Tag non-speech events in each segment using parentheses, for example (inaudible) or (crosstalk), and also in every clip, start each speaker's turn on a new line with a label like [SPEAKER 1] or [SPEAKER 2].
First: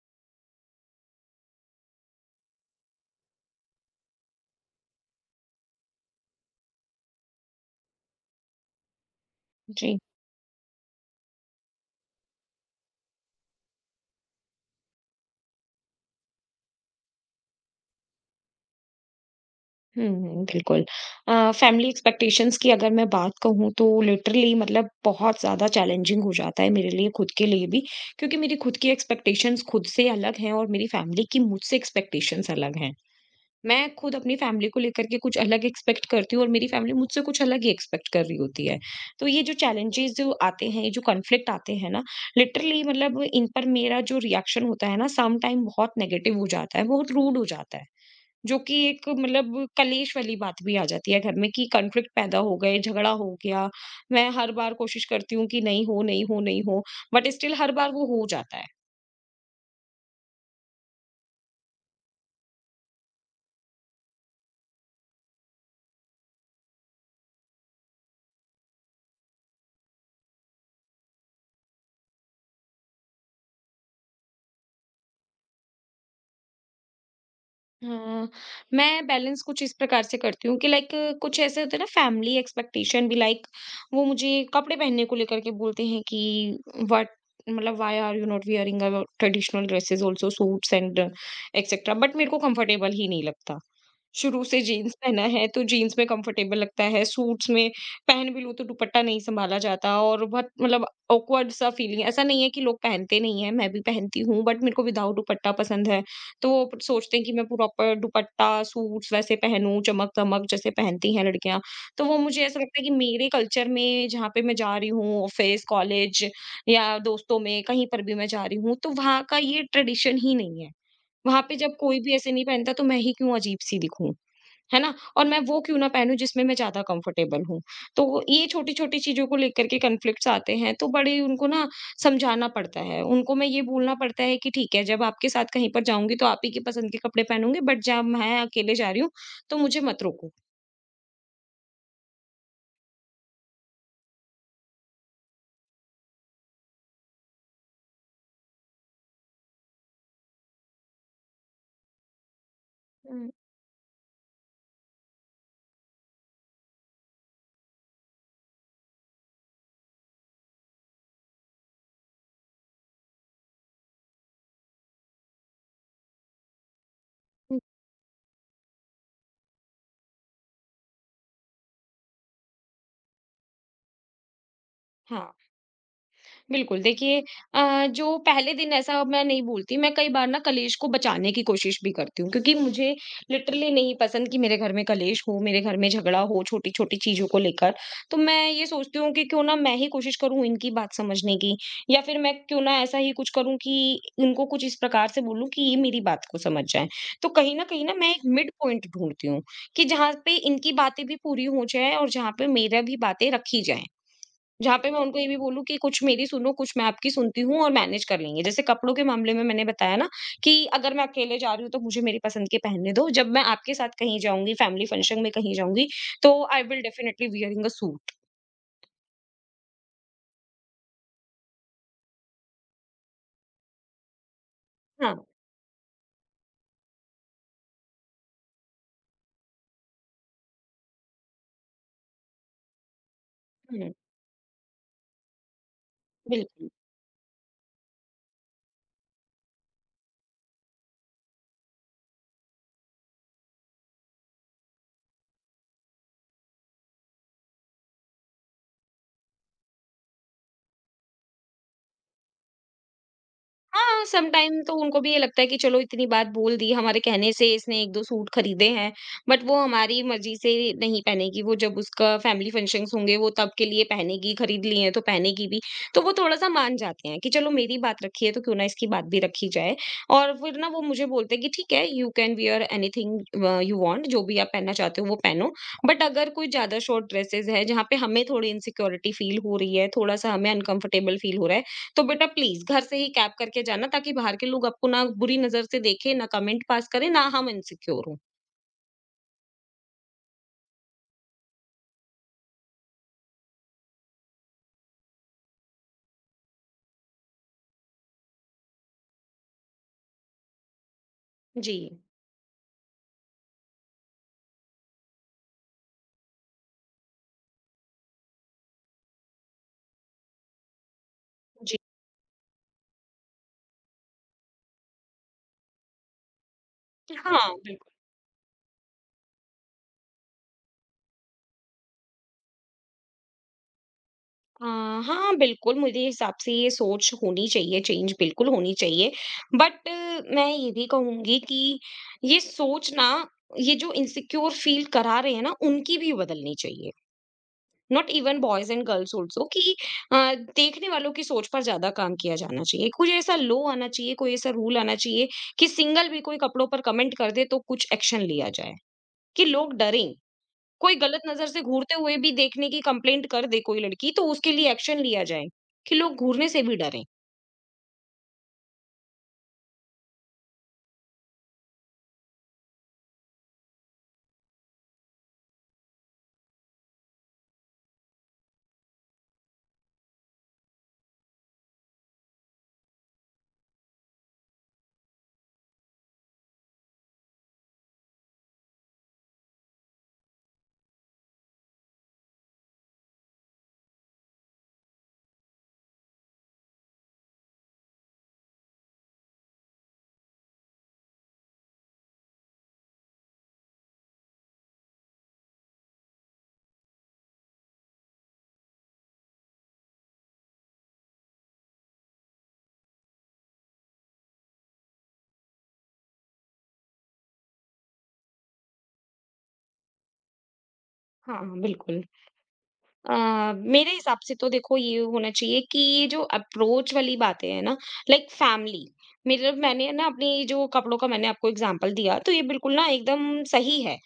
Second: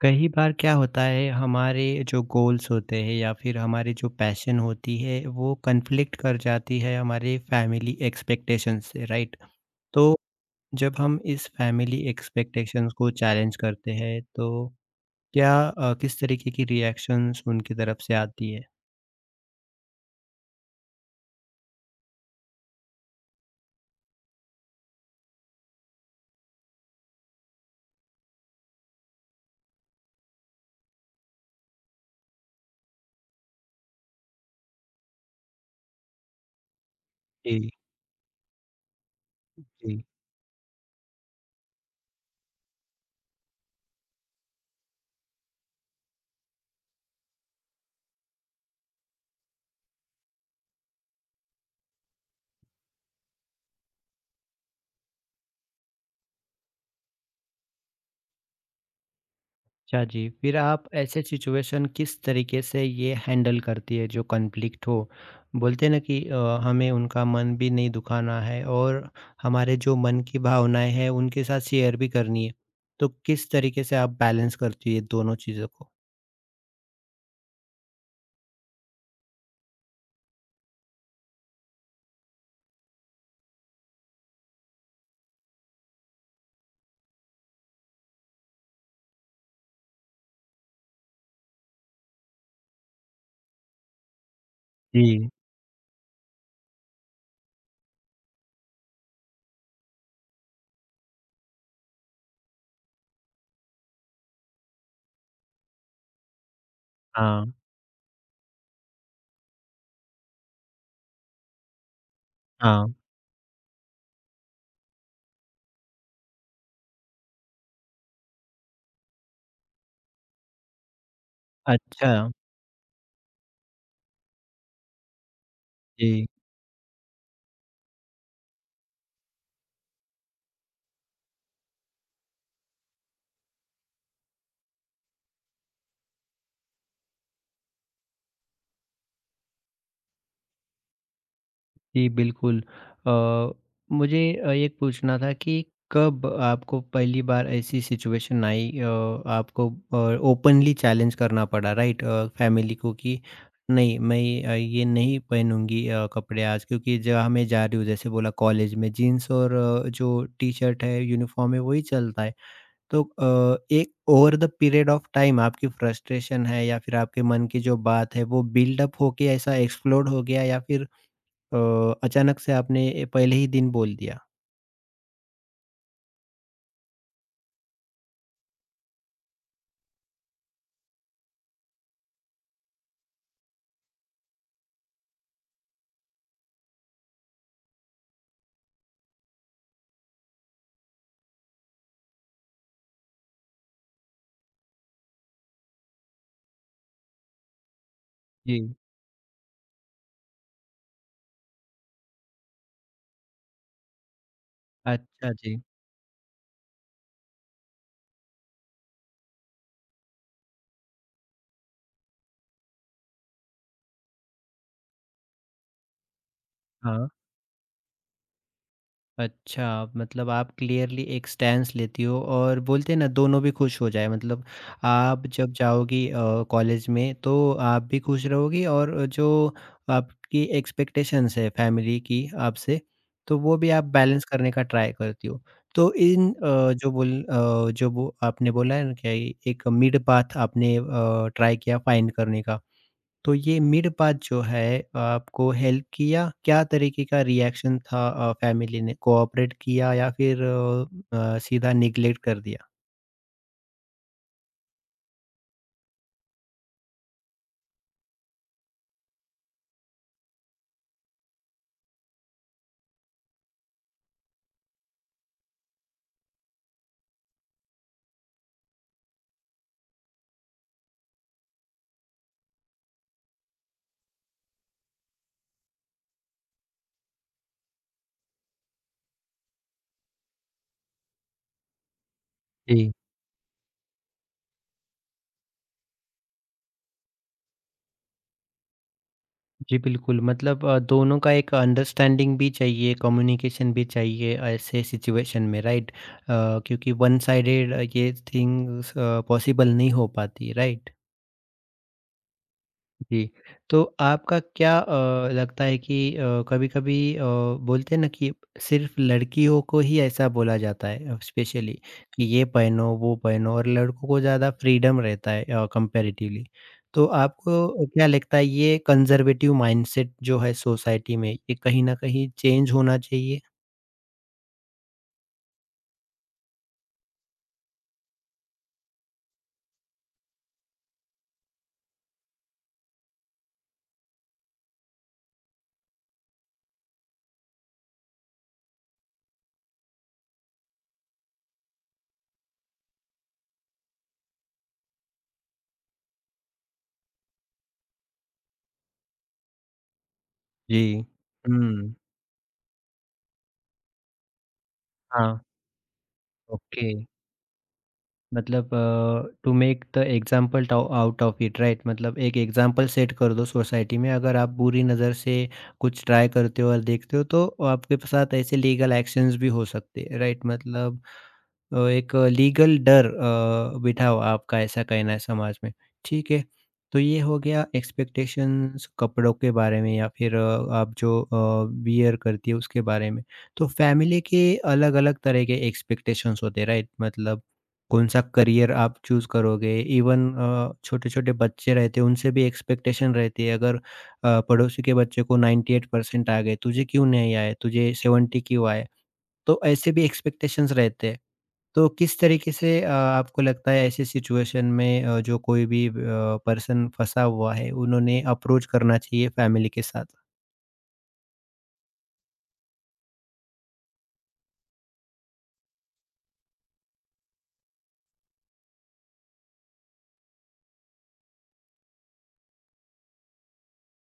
[SPEAKER 1] कई बार क्या होता है हमारे जो गोल्स होते हैं या फिर हमारी जो पैशन होती है, वो कन्फ्लिक्ट कर जाती है हमारे फैमिली एक्सपेक्टेशंस से, राइट?
[SPEAKER 2] जी।
[SPEAKER 1] तो जब हम इस फैमिली एक्सपेक्टेशंस को चैलेंज करते हैं, तो क्या किस तरीके की रिएक्शंस उनकी तरफ से आती है?
[SPEAKER 2] हुँ, हुँ, बिल्कुल। फैमिली एक्सपेक्टेशंस की अगर मैं बात कहूँ तो लिटरली मतलब बहुत ज़्यादा चैलेंजिंग हो जाता है मेरे लिए, खुद के लिए भी, क्योंकि मेरी खुद की एक्सपेक्टेशंस खुद से अलग हैं और मेरी फैमिली की मुझसे एक्सपेक्टेशंस अलग हैं। मैं खुद अपनी फैमिली को लेकर के कुछ अलग एक्सपेक्ट करती हूँ और मेरी फैमिली मुझसे कुछ अलग ही
[SPEAKER 1] जी,
[SPEAKER 2] एक्सपेक्ट कर रही होती है। तो ये जो
[SPEAKER 1] जी।
[SPEAKER 2] चैलेंजेज़ जो आते हैं, ये जो कॉन्फ्लिक्ट आते हैं ना, लिटरली मतलब इन पर मेरा जो रिएक्शन होता है ना सम टाइम बहुत नेगेटिव हो जाता है, बहुत रूड हो जाता है। जो कि एक मतलब कलेश वाली बात भी आ जाती है घर में कि कॉन्फ्लिक्ट पैदा हो गए, झगड़ा हो गया। मैं हर बार कोशिश करती हूँ कि नहीं हो, नहीं हो, नहीं हो, बट स्टिल हर बार वो हो जाता है।
[SPEAKER 1] अच्छा जी, फिर आप ऐसे सिचुएशन किस तरीके से ये हैंडल करती है जो कॉन्फ्लिक्ट हो? बोलते हैं ना कि हमें उनका मन भी नहीं दुखाना है और हमारे जो मन की भावनाएँ हैं उनके साथ शेयर भी करनी है। तो किस तरीके से आप बैलेंस करती है दोनों चीज़ों को?
[SPEAKER 2] अ, मैं बैलेंस कुछ इस प्रकार से करती हूँ कि लाइक कुछ ऐसे होते हैं ना फैमिली एक्सपेक्टेशन भी, लाइक वो मुझे कपड़े पहनने को लेकर के बोलते हैं कि व्हाट मतलब why are you not wearing a traditional dresses also suits and etcetera, but मेरे को कंफर्टेबल ही नहीं लगता। शुरू से जीन्स पहना
[SPEAKER 1] जी,
[SPEAKER 2] है तो जीन्स में कंफर्टेबल लगता है, सूट्स में पहन भी लूँ तो दुपट्टा नहीं सँभाला जाता और बहुत मतलब ऑकवर्ड सा फीलिंग। ऐसा नहीं है कि लोग पहनते नहीं हैं, मैं भी पहनती हूँ, बट मेरे को विदाउट दुपट्टा पसंद है। तो वो सोचते हैं कि मैं
[SPEAKER 1] हाँ,
[SPEAKER 2] प्रॉपर दुपट्टा, सूट्स वैसे पहनूँ, चमक-दमक जैसे पहनती हैं लड़कियाँ। तो वो, मुझे ऐसा लगता है कि
[SPEAKER 1] हाँ।
[SPEAKER 2] मेरे कल्चर में जहाँ पे मैं जा रही हूँ, ऑफ़िस, कॉलेज या दोस्तों में कहीं पर भी मैं जा रही हूँ, तो वहाँ का ये ट्रेडिशन ही नहीं है। वहाँ पे जब कोई भी
[SPEAKER 1] अच्छा,
[SPEAKER 2] ऐसे नहीं पहनता तो मैं ही क्यों अजीब-सी दिखूँ? है ना? और मैं वो क्यों ना पहनूँ
[SPEAKER 1] जी।
[SPEAKER 2] जिसमें मैं ज़्यादा कंफर्टेबल हूँ। तो ये छोटी-छोटी चीज़ों को लेकर के कॉन्फ्लिक्ट्स आते हैं, तो बड़े उनको ना समझाना पड़ता है। उनको मैं ये बोलना पड़ता है कि ठीक है, जब आपके साथ कहीं पर जाऊँगी तो आप ही की पसंद के कपड़े पहनूँगी, बट जब मैं अकेले जा रही हूँ, तो मुझे मत रोको।
[SPEAKER 1] जी, बिल्कुल। अ, मुझे ये पूछना था कि कब आपको पहली बार ऐसी सिचुएशन आई, आपको ओपनली चैलेंज करना पड़ा, राइट, फैमिली को कि
[SPEAKER 2] हुँ,
[SPEAKER 1] नहीं मैं ये नहीं पहनूँगी कपड़े आज, क्योंकि जहाँ मैं जा रही हूँ जैसे बोला कॉलेज में जीन्स और जो टी-शर्ट है, यूनिफ़ॉर्म है वही चलता है। तो एक over the period of time आपकी फ्रस्ट्रेशन है या फिर आपके मन
[SPEAKER 2] हुँ।
[SPEAKER 1] की जो बात है वो बिल्डअप होके ऐसा एक्सप्लोड हो गया, या फिर अ, अचानक से आपने पहले ही दिन बोल दिया?
[SPEAKER 2] हाँ। बिल्कुल, देखिए। जो पहले दिन ऐसा मैं नहीं बोलती, मैं कई बार ना कलेश को बचाने की कोशिश भी करती हूँ, क्योंकि मुझे लिटरली नहीं पसंद कि मेरे घर में कलेश हो, मेरे घर में झगड़ा हो छोटी-छोटी चीज़ों को लेकर। तो मैं ये सोचती हूँ कि क्यों ना मैं ही कोशिश करूँ इनकी बात समझने की, या फिर मैं क्यों ना ऐसा ही कुछ करूँ कि इनको कुछ इस प्रकार से बोलूँ कि ये मेरी बात को समझ जाएँ। तो कहीं न कहीं ना मैं एक मिड
[SPEAKER 1] जी।
[SPEAKER 2] पॉइंट ढूँढती हूँ, कि जहाँ पे इनकी बातें भी पूरी हो जाएँ और जहाँ पे मेरा भी बातें रखी जाएँ। जहाँ पे मैं उनको ये
[SPEAKER 1] अच्छा
[SPEAKER 2] भी
[SPEAKER 1] जी।
[SPEAKER 2] बोलूँ कि कुछ मेरी सुनो, कुछ मैं आपकी सुनती हूँ और मैनेज कर लेंगे। जैसे कपड़ों के मामले में मैंने बताया ना, कि अगर मैं अकेले जा रही हूँ, तो मुझे मेरी पसंद के पहनने दो। जब मैं आपके साथ कहीं जाऊँगी, फैमिली फंक्शन में कहीं जाऊँगी, तो आई विल
[SPEAKER 1] हाँ।
[SPEAKER 2] Definitely wearing a suit.
[SPEAKER 1] अच्छा, मतलब आप क्लियरली एक स्टैंस लेती हो और बोलते हैं ना दोनों भी खुश हो जाए, मतलब
[SPEAKER 2] हाँ।
[SPEAKER 1] आप जब जाओगी कॉलेज में तो आप भी खुश रहोगी, और जो आपकी एक्सपेक्टेशंस है फैमिली की आपसे, तो वो भी आप
[SPEAKER 2] हुँ,
[SPEAKER 1] बैलेंस करने का ट्राई करती हो। तो इन,
[SPEAKER 2] बिल्कुल।
[SPEAKER 1] जो वो आपने बोला है ना, क्या ये एक मिड पाथ आपने ट्राई किया फाइंड करने का। तो ये मिड-पाथ जो है आपको हेल्प किया? क्या तरीके का रिएक्शन था फैमिली ने? कोऑपरेट किया या फिर सीधा नेग्लेक्ट कर दिया?
[SPEAKER 2] हाँ, समटाइम तो उनको भी ये लगता है कि चलो इतनी बात बोल दी, हमारे कहने से इसने 1-2 सूट खरीदे हैं, बट वो हमारी मर्ज़ी से नहीं पहनेगी, वो जब उसका फैमिली फंक्शंस होंगे वो तब के लिए पहनेगी, खरीद लिए हैं तो पहनेगी भी। तो वो थोड़ा-सा मान जाते हैं कि चलो मेरी बात रखी है तो क्यों ना इसकी बात भी रखी जाए, और फिर ना वो मुझे बोलते हैं कि ठीक है, you can wear anything you want, जो भी आप पहनना चाहते हो वो पहनो। बट अगर कोई ज़्यादा शॉर्ट ड्रेसेज़ है जहाँ पे हमें थोड़ी इनसिक्योरिटी फ़ील हो रही है, थोड़ा-सा हमें अनकम्फर्टेबल फ़ील हो रहा है, तो बेटा प्लीज घर
[SPEAKER 1] जी।
[SPEAKER 2] से ही कैब करके जाना, ताकि बाहर के लोग आपको ना बुरी नजर से देखें, ना कमेंट पास करें, ना हम इनसिक्योर हों।
[SPEAKER 1] जी, बिल्कुल, मतलब दोनों का एक अंडरस्टैंडिंग भी चाहिए, कम्युनिकेशन भी चाहिए ऐसे सिचुएशन में, राइट? क्योंकि वन साइडेड ये थिंग्स पॉसिबल नहीं हो पाती, राइट?
[SPEAKER 2] जी,
[SPEAKER 1] जी, तो आपका क्या लगता है कि कभी-कभी, बोलते हैं ना कि सिर्फ लड़कियों को ही ऐसा बोला जाता है स्पेशली
[SPEAKER 2] जी।
[SPEAKER 1] कि ये पहनो, वो पहनो, और लड़कों को ज़्यादा फ्रीडम रहता है कंपैरेटिवली। तो
[SPEAKER 2] हाँ, बिल्कुल।
[SPEAKER 1] आपको क्या लगता है ये कंजर्वेटिव माइंडसेट जो है सोसाइटी में, ये कहीं न कहीं चेंज होना चाहिए?
[SPEAKER 2] अ, हाँ, बिल्कुल, मेरे हिसाब से ये सोच होनी चाहिए, चेंज बिल्कुल होनी चाहिए। बट मैं ये भी कहूँगी कि ये सोच ना, ये जो इनसिक्योर फील करा रहे हैं ना, उनकी भी बदलनी चाहिए। Not even boys and girls also, कि देखने वालों की सोच पर ज्यादा काम किया जाना चाहिए। कुछ ऐसा लो आना चाहिए, कोई ऐसा रूल आना चाहिए कि सिंगल भी कोई कपड़ों पर कमेंट कर दे तो कुछ एक्शन लिया जाए, कि लोग डरें।
[SPEAKER 1] जी।
[SPEAKER 2] कोई गलत नजर से घूरते
[SPEAKER 1] हुँ,
[SPEAKER 2] हुए भी देखने की कंप्लेंट कर दे कोई लड़की, तो उसके लिए एक्शन लिया
[SPEAKER 1] हाँ,
[SPEAKER 2] जाए, कि लोग घूरने से भी
[SPEAKER 1] ओके।
[SPEAKER 2] डरें।
[SPEAKER 1] मतलब to make the example out of it, right, मतलब एक एग्जाम्पल सेट कर दो सोसाइटी में अगर आप बुरी नज़र से कुछ ट्राई करते हो और देखते हो, तो आपके साथ ऐसे लीगल एक्शंस भी हो सकते हैं, राइट, मतलब एक लीगल डर बिठा हुआ, आपका ऐसा कहना है समाज में। ठीक है, तो ये हो गया एक्सपेक्टेशंस कपड़ों के बारे में या फिर आप जो वियर करती है उसके बारे में। तो फैमिली के अलग अलग तरह के एक्सपेक्टेशंस होते हैं, राइट, मतलब कौन-सा करियर आप चूज़ करोगे? इवन छोटे-छोटे बच्चे रहते हैं, उनसे भी एक्सपेक्टेशन रहती है, अगर पड़ोसी के बच्चे को 98% आ गए, तुझे क्यों नहीं आए? तुझे 70 क्यों आए? तो ऐसे भी एक्सपेक्टेशंस रहते हैं। तो किस तरीके से आपको लगता है ऐसी सिचुएशन में जो कोई भी पर्सन फँसा हुआ है, उन्होंने अप्रोच करना चाहिए फैमिली के साथ?
[SPEAKER 2] हाँ, बिल्कुल। अ, मेरे हिसाब से तो देखो ये होना चाहिए, कि ये जो अप्रोच वाली बातें हैं ना, लाइक फैमिली, मेरे मैंने ना अपनी जो कपड़ों का मैंने आपको एग्जांपल दिया, तो ये बिल्कुल ना एकदम सही है,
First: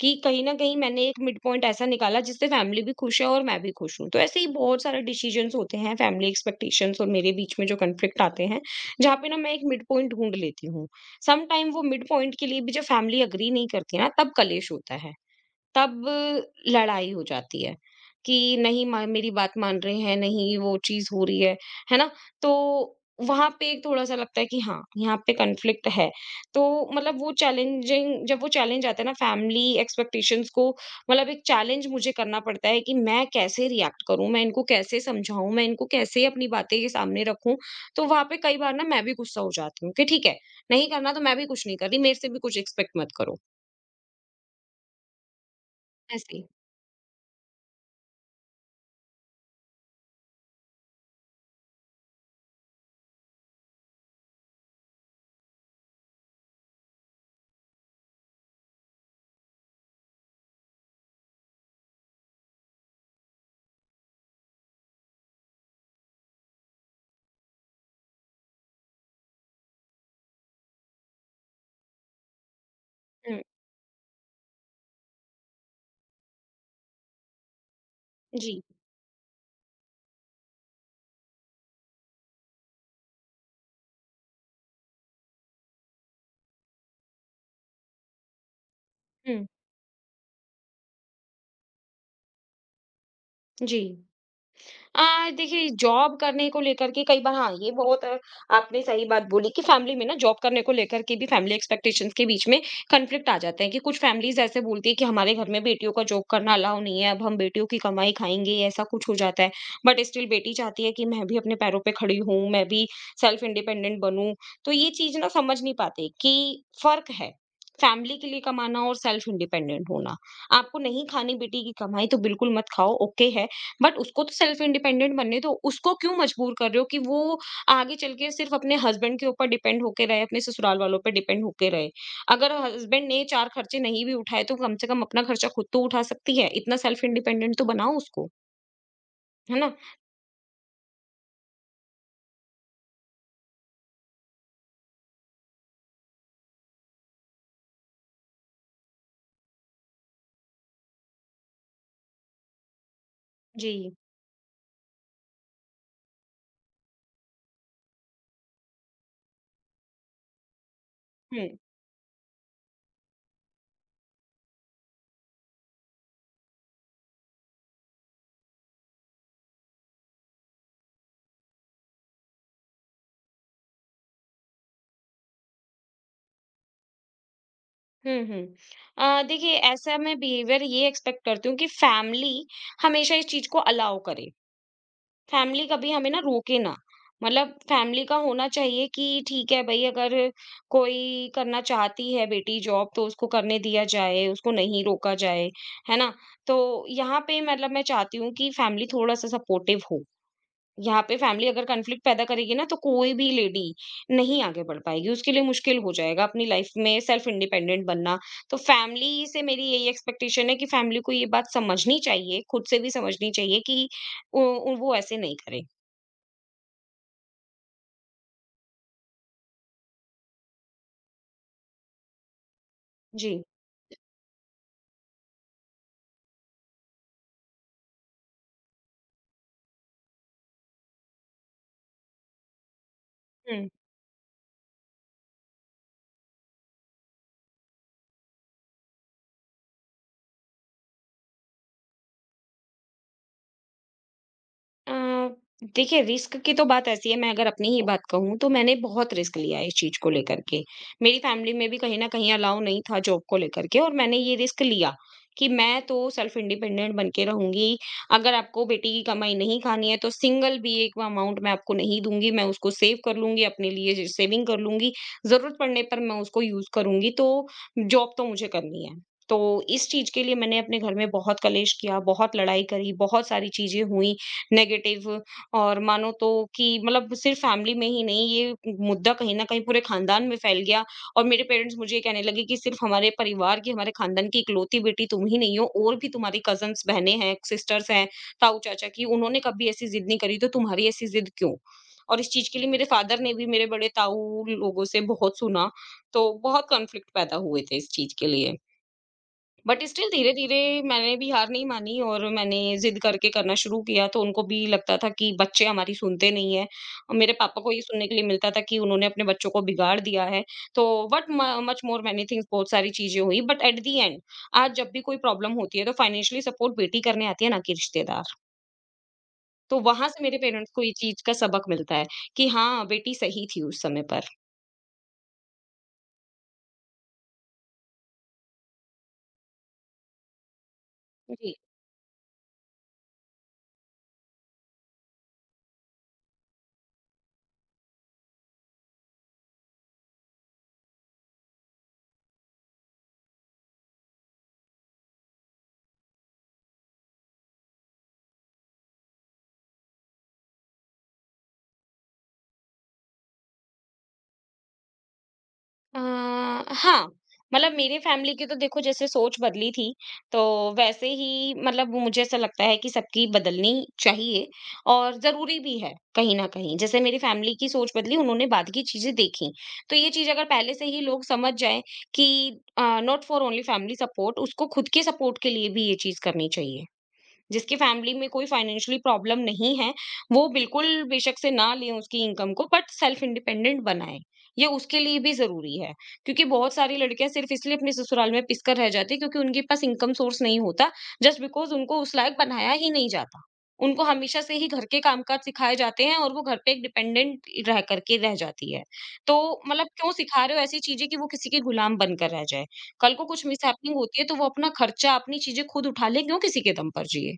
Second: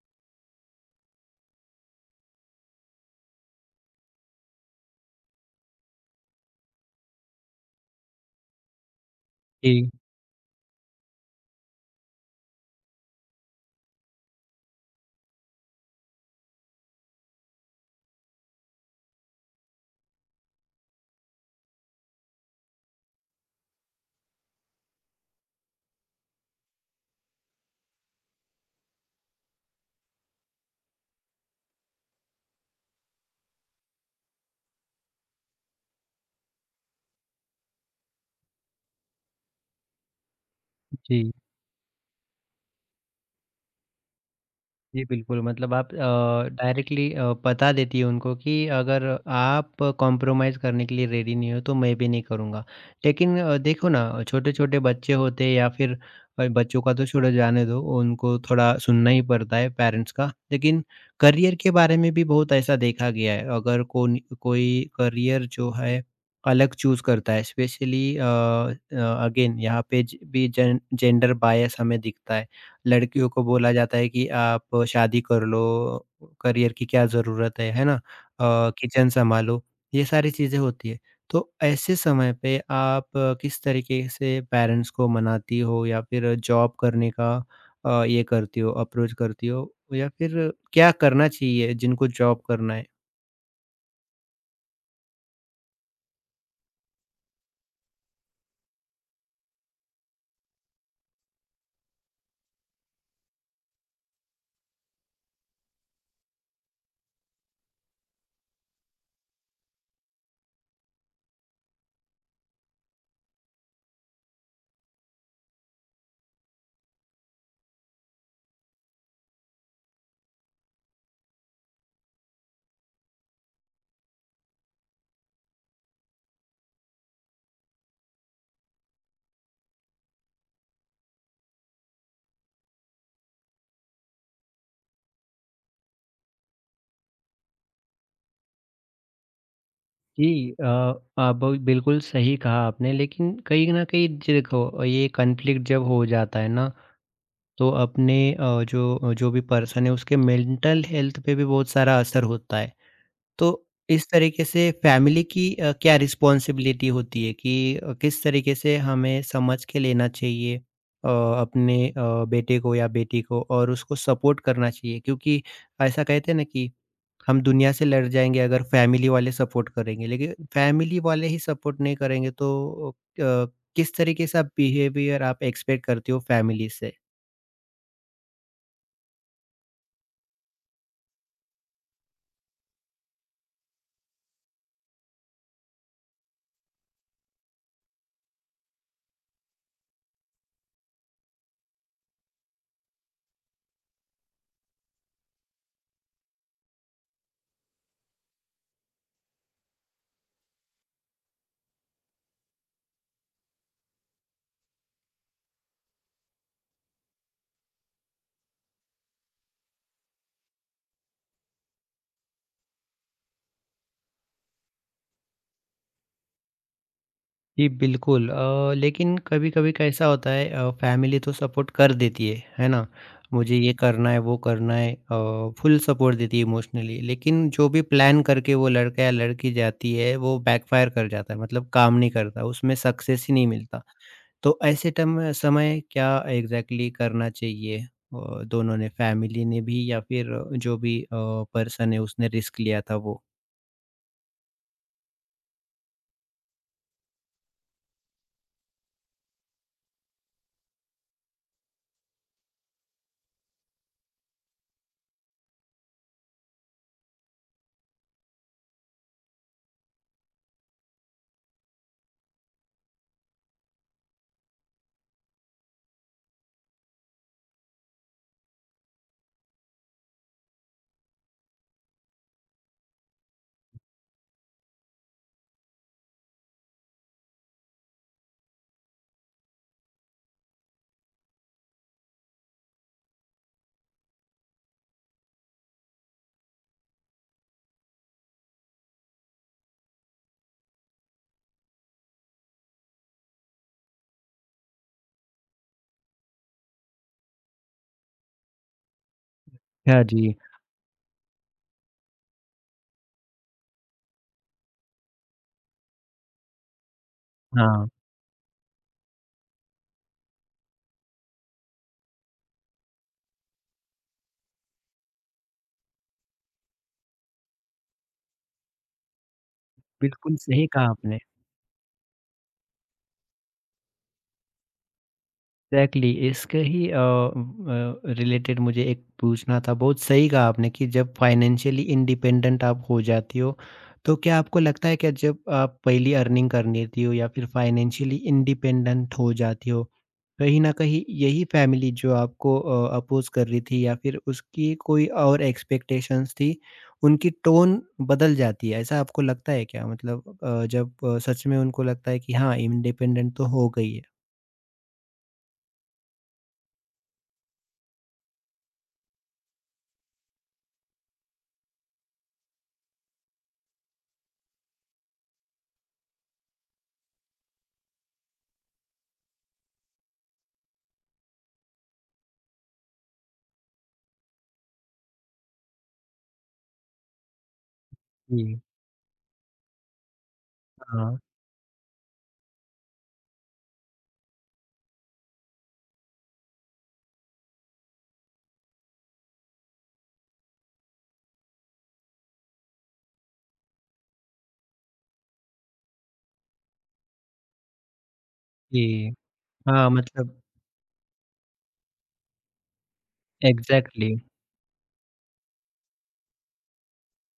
[SPEAKER 2] कि कहीं ना कहीं मैंने एक मिड पॉइंट ऐसा निकाला जिससे फैमिली भी खुश है और मैं भी खुश हूँ। तो ऐसे ही बहुत सारे डिसीजंस होते हैं, फैमिली एक्सपेक्टेशंस और मेरे बीच में जो कन्फ्लिक्ट आते हैं, जहाँ पे ना मैं एक मिड
[SPEAKER 1] जी,
[SPEAKER 2] पॉइंट ढूंढ लेती हूँ। सम टाइम वो मिड पॉइंट के लिए भी जब फैमिली अग्री नहीं करती ना, तब कलेश होता है, तब लड़ाई हो जाती है कि नहीं, मेरी बात मान रहे हैं, नहीं वो चीज हो रही है ना? तो वहां पे थोड़ा सा लगता है कि हाँ, यहाँ पे कॉन्फ्लिक्ट है। तो मतलब वो चैलेंजिंग जब वो चैलेंज आता है ना फैमिली एक्सपेक्टेशंस को, मतलब एक चैलेंज मुझे करना पड़ता है कि मैं कैसे रिएक्ट करूं, मैं इनको कैसे समझाऊं, मैं इनको कैसे अपनी बातें के सामने रखूं। तो वहां पे कई बार ना मैं भी गुस्सा हो जाती हूँ, कि ठीक है, नहीं करना तो
[SPEAKER 1] जी।
[SPEAKER 2] मैं भी कुछ नहीं कर रही, मेरे से भी कुछ एक्सपेक्ट मत करो।
[SPEAKER 1] जी, बिल्कुल, मतलब आप
[SPEAKER 2] ऐसे ही।
[SPEAKER 1] डायरेक्टली बता देती है उनको कि अगर आप कॉम्प्रोमाइज़ करने के लिए रेडी नहीं हो तो मैं भी नहीं करूँगा। लेकिन देखो ना, छोटे-छोटे बच्चे होते हैं या फिर बच्चों का तो छोड़ो जाने दो, उनको थोड़ा सुनना ही पड़ता है पेरेंट्स का। लेकिन करियर के बारे में भी बहुत ऐसा देखा गया है, अगर कोन कोई करियर जो है अलग चूज़ करता है स्पेशली, अगेन यहाँ पे ज भी जेन जेंडर बायस हमें दिखता है। लड़कियों
[SPEAKER 2] हम्म,
[SPEAKER 1] को बोला जाता है कि आप शादी कर लो, करियर की क्या ज़रूरत है ना?
[SPEAKER 2] जी।
[SPEAKER 1] किचन सँभालो, ये सारी चीज़ें होती हैं। तो ऐसे समय पे आप किस तरीके से पेरेंट्स को मनाती हो या फिर जॉब करने का ये करती हो, अप्रोच करती हो? या फिर क्या करना चाहिए जिनको जॉब करना है?
[SPEAKER 2] जी। अ, देखिए, जॉब करने को लेकर के कई बार, हाँ, ये बहुत, आपने सही बात बोली कि फैमिली में ना जॉब करने को लेकर के भी फैमिली एक्सपेक्टेशंस के बीच में कॉन्फ्लिक्ट आ जाते हैं, कि कुछ फैमिलीज़ ऐसे बोलती है कि हमारे घर में बेटियों का जॉब करना अलाउ नहीं है, अब हम बेटियों की कमाई खाएँगे, ऐसा कुछ हो जाता है। बट स्टिल बेटी चाहती है कि मैं भी अपने पैरों पे खड़ी हूँ, मैं भी सेल्फ इंडिपेंडेंट बनूँ। तो ये चीज़ ना समझ नहीं पाते कि फ़र्क है, फैमिली के लिए कमाना और सेल्फ इंडिपेंडेंट होना। आपको नहीं खानी बेटी की कमाई तो बिल्कुल मत खाओ, ओके है। बट उसको तो सेल्फ इंडिपेंडेंट बनने दो। उसको क्यों मजबूर कर रहे हो कि वो आगे चल के सिर्फ अपने हस्बैंड के ऊपर डिपेंड होके रहे, अपने ससुराल वालों पे डिपेंड होके रहे। अगर हस्बैंड ने 4 खर्चे नहीं भी उठाए तो कम से कम अपना खर्चा खुद तो उठा सकती है। इतना सेल्फ इंडिपेंडेंट तो बनाओ उसको, है ना?
[SPEAKER 1] जी, अ, आप बहुत बिल्कुल सही कहा आपने, लेकिन कहीं न कहीं देखो ये कॉन्फ्लिक्ट जब हो जाता है ना, तो अपने जो जो भी पर्सन है उसके मेंटल हेल्थ पे भी बहुत सारा असर होता है। तो
[SPEAKER 2] जी।
[SPEAKER 1] इस तरीके से फैमिली की क्या रिस्पॉन्सिबिलिटी होती है कि किस तरीके से हमें समझ के लेना चाहिए
[SPEAKER 2] हुँ।
[SPEAKER 1] अपने बेटे को या बेटी को और उसको सपोर्ट करना चाहिए? क्योंकि ऐसा कहते हैं ना कि हम दुनिया से लड़ जाएँगे अगर फैमिली वाले सपोर्ट करेंगे, लेकिन फैमिली वाले ही सपोर्ट नहीं करेंगे तो किस तरीके से आप बिहेवियर आप एक्सपेक्ट करते हो फैमिली से?
[SPEAKER 2] हुँ, हुँ। देखिए, ऐसा मैं बिहेवियर ये एक्सपेक्ट करती हूँ कि फैमिली हमेशा इस चीज़ को अलाउ करे। फैमिली कभी हमें ना रोके ना, मतलब फैमिली का होना चाहिए कि ठीक है भाई, अगर कोई करना चाहती है बेटी जॉब तो उसको करने दिया जाए, उसको नहीं रोका जाए, है ना? तो यहाँ पे मतलब मैं चाहती हूँ कि फैमिली थोड़ा सा सपोर्टिव हो। यहाँ पे फैमिली अगर कन्फ्लिक्ट पैदा करेगी ना, तो कोई भी लेडी नहीं आगे बढ़ पाएगी, उसके लिए मुश्किल हो जाएगा अपनी लाइफ में सेल्फ इंडिपेंडेंट बनना। तो फैमिली से मेरी यही एक्सपेक्टेशन है कि फैमिली को ये बात समझनी चाहिए, खुद से भी समझनी चाहिए कि वो ऐसे नहीं करे।
[SPEAKER 1] जी, बिल्कुल, लेकिन कभी-कभी कैसा होता है, फैमिली तो सपोर्ट कर देती है ना?
[SPEAKER 2] जी।
[SPEAKER 1] मुझे ये करना है, वो करना है, फुल सपोर्ट देती है इमोशनली, लेकिन जो भी प्लान करके वो लड़का या लड़की जाती है, वो बैकफायर कर जाता है, मतलब काम नहीं करता, उसमें सक्सेस ही नहीं
[SPEAKER 2] हुँ।
[SPEAKER 1] मिलता। तो ऐसे टम समय क्या एग्ज़ैक्टली करना चाहिए, दोनों ने, फैमिली ने भी या फिर जो भी पर्सन है उसने रिस्क लिया था वो?
[SPEAKER 2] अ, देखिए, रिस्क की तो बात ऐसी है, मैं अगर अपनी ही बात कहूँ तो मैंने बहुत रिस्क लिया है इस चीज को लेकर के। मेरी फैमिली में भी कहीं ना कहीं अलाउ नहीं था जॉब को लेकर के, और मैंने ये रिस्क लिया कि मैं तो सेल्फ इंडिपेंडेंट बन के रहूंगी। अगर आपको बेटी की कमाई नहीं खानी है तो सिंगल भी एक अमाउंट मैं आपको नहीं दूंगी, मैं उसको सेव कर लूंगी, अपने लिए सेविंग कर लूंगी, जरूरत पड़ने पर मैं उसको यूज करूंगी। तो जॉब तो मुझे करनी है। तो इस चीज के लिए मैंने अपने घर में बहुत कलेश किया, बहुत लड़ाई करी, बहुत सारी चीजें हुई नेगेटिव। और मानो तो, कि मतलब सिर्फ फैमिली में ही नहीं, ये मुद्दा कहीं न कहीं पूरे खानदान में फैल गया। और मेरे पेरेंट्स मुझे ये कहने लगे कि सिर्फ हमारे परिवार की, हमारे खानदान की इकलौती बेटी तुम ही नहीं हो, और भी तुम्हारी कज़न्स बहनें हैं, सिस्टर्स हैं, ताऊ-चाचा की, उन्होंने कभी ऐसी ज़िद नहीं करी तो तुम्हारी ऐसी ज़िद क्यों? और इस चीज़ के लिए मेरे फादर ने भी मेरे बड़े ताऊ लोगों से बहुत सुना, तो बहुत कॉन्फ्लिक्ट पैदा हुए थे इस चीज़ के लिए। बट
[SPEAKER 1] अच्छा
[SPEAKER 2] स्टिल
[SPEAKER 1] जी।
[SPEAKER 2] धीरे-धीरे मैंने भी हार नहीं मानी और मैंने ज़िद करके करना शुरू किया, तो उनको भी लगता था कि बच्चे हमारी सुनते नहीं हैं। और मेरे पापा को ये
[SPEAKER 1] हाँ,
[SPEAKER 2] सुनने के लिए मिलता था कि उन्होंने अपने बच्चों को बिगाड़ दिया है। तो व्हाट, म मच मोर मैनी थिंग्स, बहुत सारी चीज़ें हुई, बट एट दी एंड आज जब भी कोई प्रॉब्लम होती है, तो फाइनेंशियली सपोर्ट बेटी करने आती है ना कि रिश्तेदार। तो वहाँ से
[SPEAKER 1] बिल्कुल
[SPEAKER 2] मेरे
[SPEAKER 1] सही
[SPEAKER 2] पेरेंट्स को
[SPEAKER 1] कहा
[SPEAKER 2] ये
[SPEAKER 1] आपने।
[SPEAKER 2] चीज़ का सबक मिलता है कि हाँ, बेटी सही थी उस समय पर।
[SPEAKER 1] एग्जैक्टली, इसके ही रिलेटेड मुझे एक पूछना था। बहुत सही कहा आपने कि जब
[SPEAKER 2] जी।
[SPEAKER 1] फाइनेंशियली इंडिपेंडेंट आप हो जाती हो, तो क्या आपको लगता है कि जब आप पहली अर्निंग कर लेती हो या फिर फाइनेंशियली इंडिपेंडेंट हो जाती हो, कहीं ना कहीं यही फैमिली जो आपको अपोज कर रही थी या फिर उसकी कोई और एक्सपेक्टेशंस थी, उनकी टोन बदल जाती है, ऐसा आपको लगता है क्या? मतलब जब सच में उनको लगता है कि हाँ इंडिपेंडेंट तो हो गई है।
[SPEAKER 2] हाँ, मतलब मेरे फैमिली की तो देखो जैसे सोच बदली थी, तो वैसे ही मतलब मुझे ऐसा लगता है कि सबकी बदलनी चाहिए और ज़रूरी भी है कहीं न कहीं। जैसे मेरी फैमिली की सोच बदली, उन्होंने बाद की चीज़ें देखी। तो ये चीज़ अगर पहले से ही लोग समझ जाएँ कि not for only family support, उसको खुद के सपोर्ट के लिए भी ये चीज़ करनी चाहिए। जिसकी फैमिली में कोई
[SPEAKER 1] जी,
[SPEAKER 2] फाइनेंशियली प्रॉब्लम नहीं है, वो बिल्कुल
[SPEAKER 1] हाँ,
[SPEAKER 2] बेशक से ना लें उसकी इनकम को, बट सेल्फ इंडिपेंडेंट बनाएँ। ये उसके लिए भी ज़रूरी है, क्योंकि बहुत सारी लड़कियाँ सिर्फ़ इसलिए अपने ससुराल में पिस कर रह जाती हैं क्योंकि उनके पास इनकम सोर्स नहीं होता, जस्ट बिकॉज़ उनको उस लायक बनाया ही नहीं जाता। उनको हमेशा से ही घर के कामकाज सिखाए जाते हैं और वो घर पे एक डिपेंडेंट रह कर के रह जाती है।
[SPEAKER 1] जी।
[SPEAKER 2] तो मतलब
[SPEAKER 1] हाँ,
[SPEAKER 2] क्यों
[SPEAKER 1] मतलब
[SPEAKER 2] सिखा रहे हो ऐसी चीज़ें कि वो किसी की गुलाम बनकर रह जाए? कल को कुछ मिसहैपनिंग
[SPEAKER 1] एग्ज़ैक्टली,
[SPEAKER 2] होती है तो वो अपना खर्चा, अपनी चीज़ें खुद उठा लें, क्यों किसी के दम पर जिए?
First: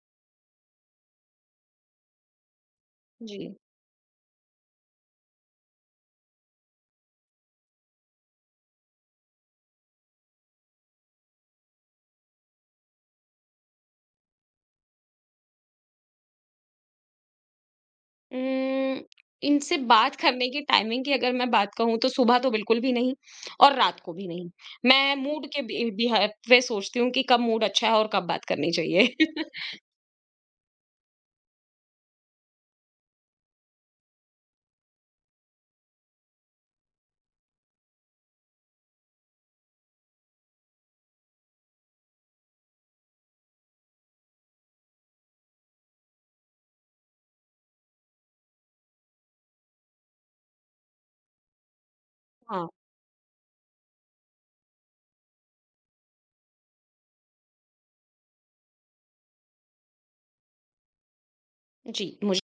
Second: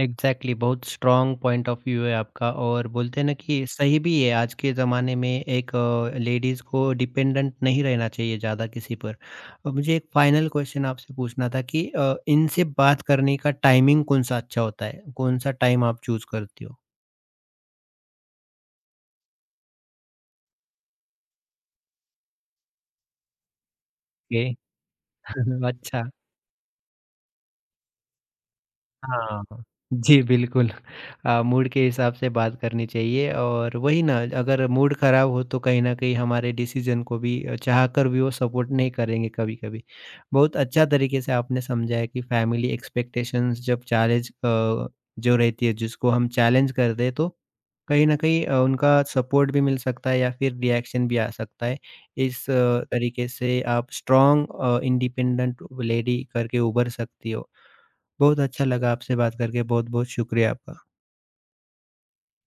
[SPEAKER 1] एग्ज़ैक्टली बहुत स्ट्रॉन्ग पॉइंट ऑफ व्यू है आपका, और बोलते हैं ना
[SPEAKER 2] जी।
[SPEAKER 1] कि सही भी है आज के ज़माने में एक लेडीज़ को डिपेंडेंट नहीं रहना चाहिए ज़्यादा किसी पर। मुझे एक फाइनल क्वेश्चन आपसे पूछना था कि इनसे बात करने का टाइमिंग कौन-सा अच्छा होता है? कौन-सा टाइम आप चूज़ करती हो?
[SPEAKER 2] उम, इनसे बात करने की टाइमिंग की अगर मैं बात कहूँ तो सुबह तो बिल्कुल भी नहीं और रात को भी
[SPEAKER 1] ओके,
[SPEAKER 2] नहीं। मैं मूड के
[SPEAKER 1] (laughs)
[SPEAKER 2] बि
[SPEAKER 1] अच्छा।
[SPEAKER 2] बिहा पे सोचती हूँ कि कब मूड अच्छा है और कब बात करनी चाहिए। (laughs)
[SPEAKER 1] हाँ। जी, बिल्कुल, मूड के हिसाब से बात करनी चाहिए, और वही ना अगर मूड ख़राब हो तो कहीं न कहीं हमारे डिसीज़न को भी चाहकर भी वो सपोर्ट नहीं करेंगे कभी-कभी। बहुत अच्छा तरीके से आपने समझाया कि फ़ैमिली एक्सपेक्टेशंस जब चैलेंज, जो रहती है जिसको हम चैलेंज कर दें, तो कहीं न कहीं उनका सपोर्ट भी मिल सकता है या फिर रिएक्शन भी आ सकता है। इस
[SPEAKER 2] हाँ,
[SPEAKER 1] तरीके से आप स्ट्रॉन्ग इंडिपेंडेंट लेडी करके उभर सकती हो। बहुत अच्छा लगा आपसे बात करके, बहुत-बहुत शुक्रिया आपका।
[SPEAKER 2] जी, मुझे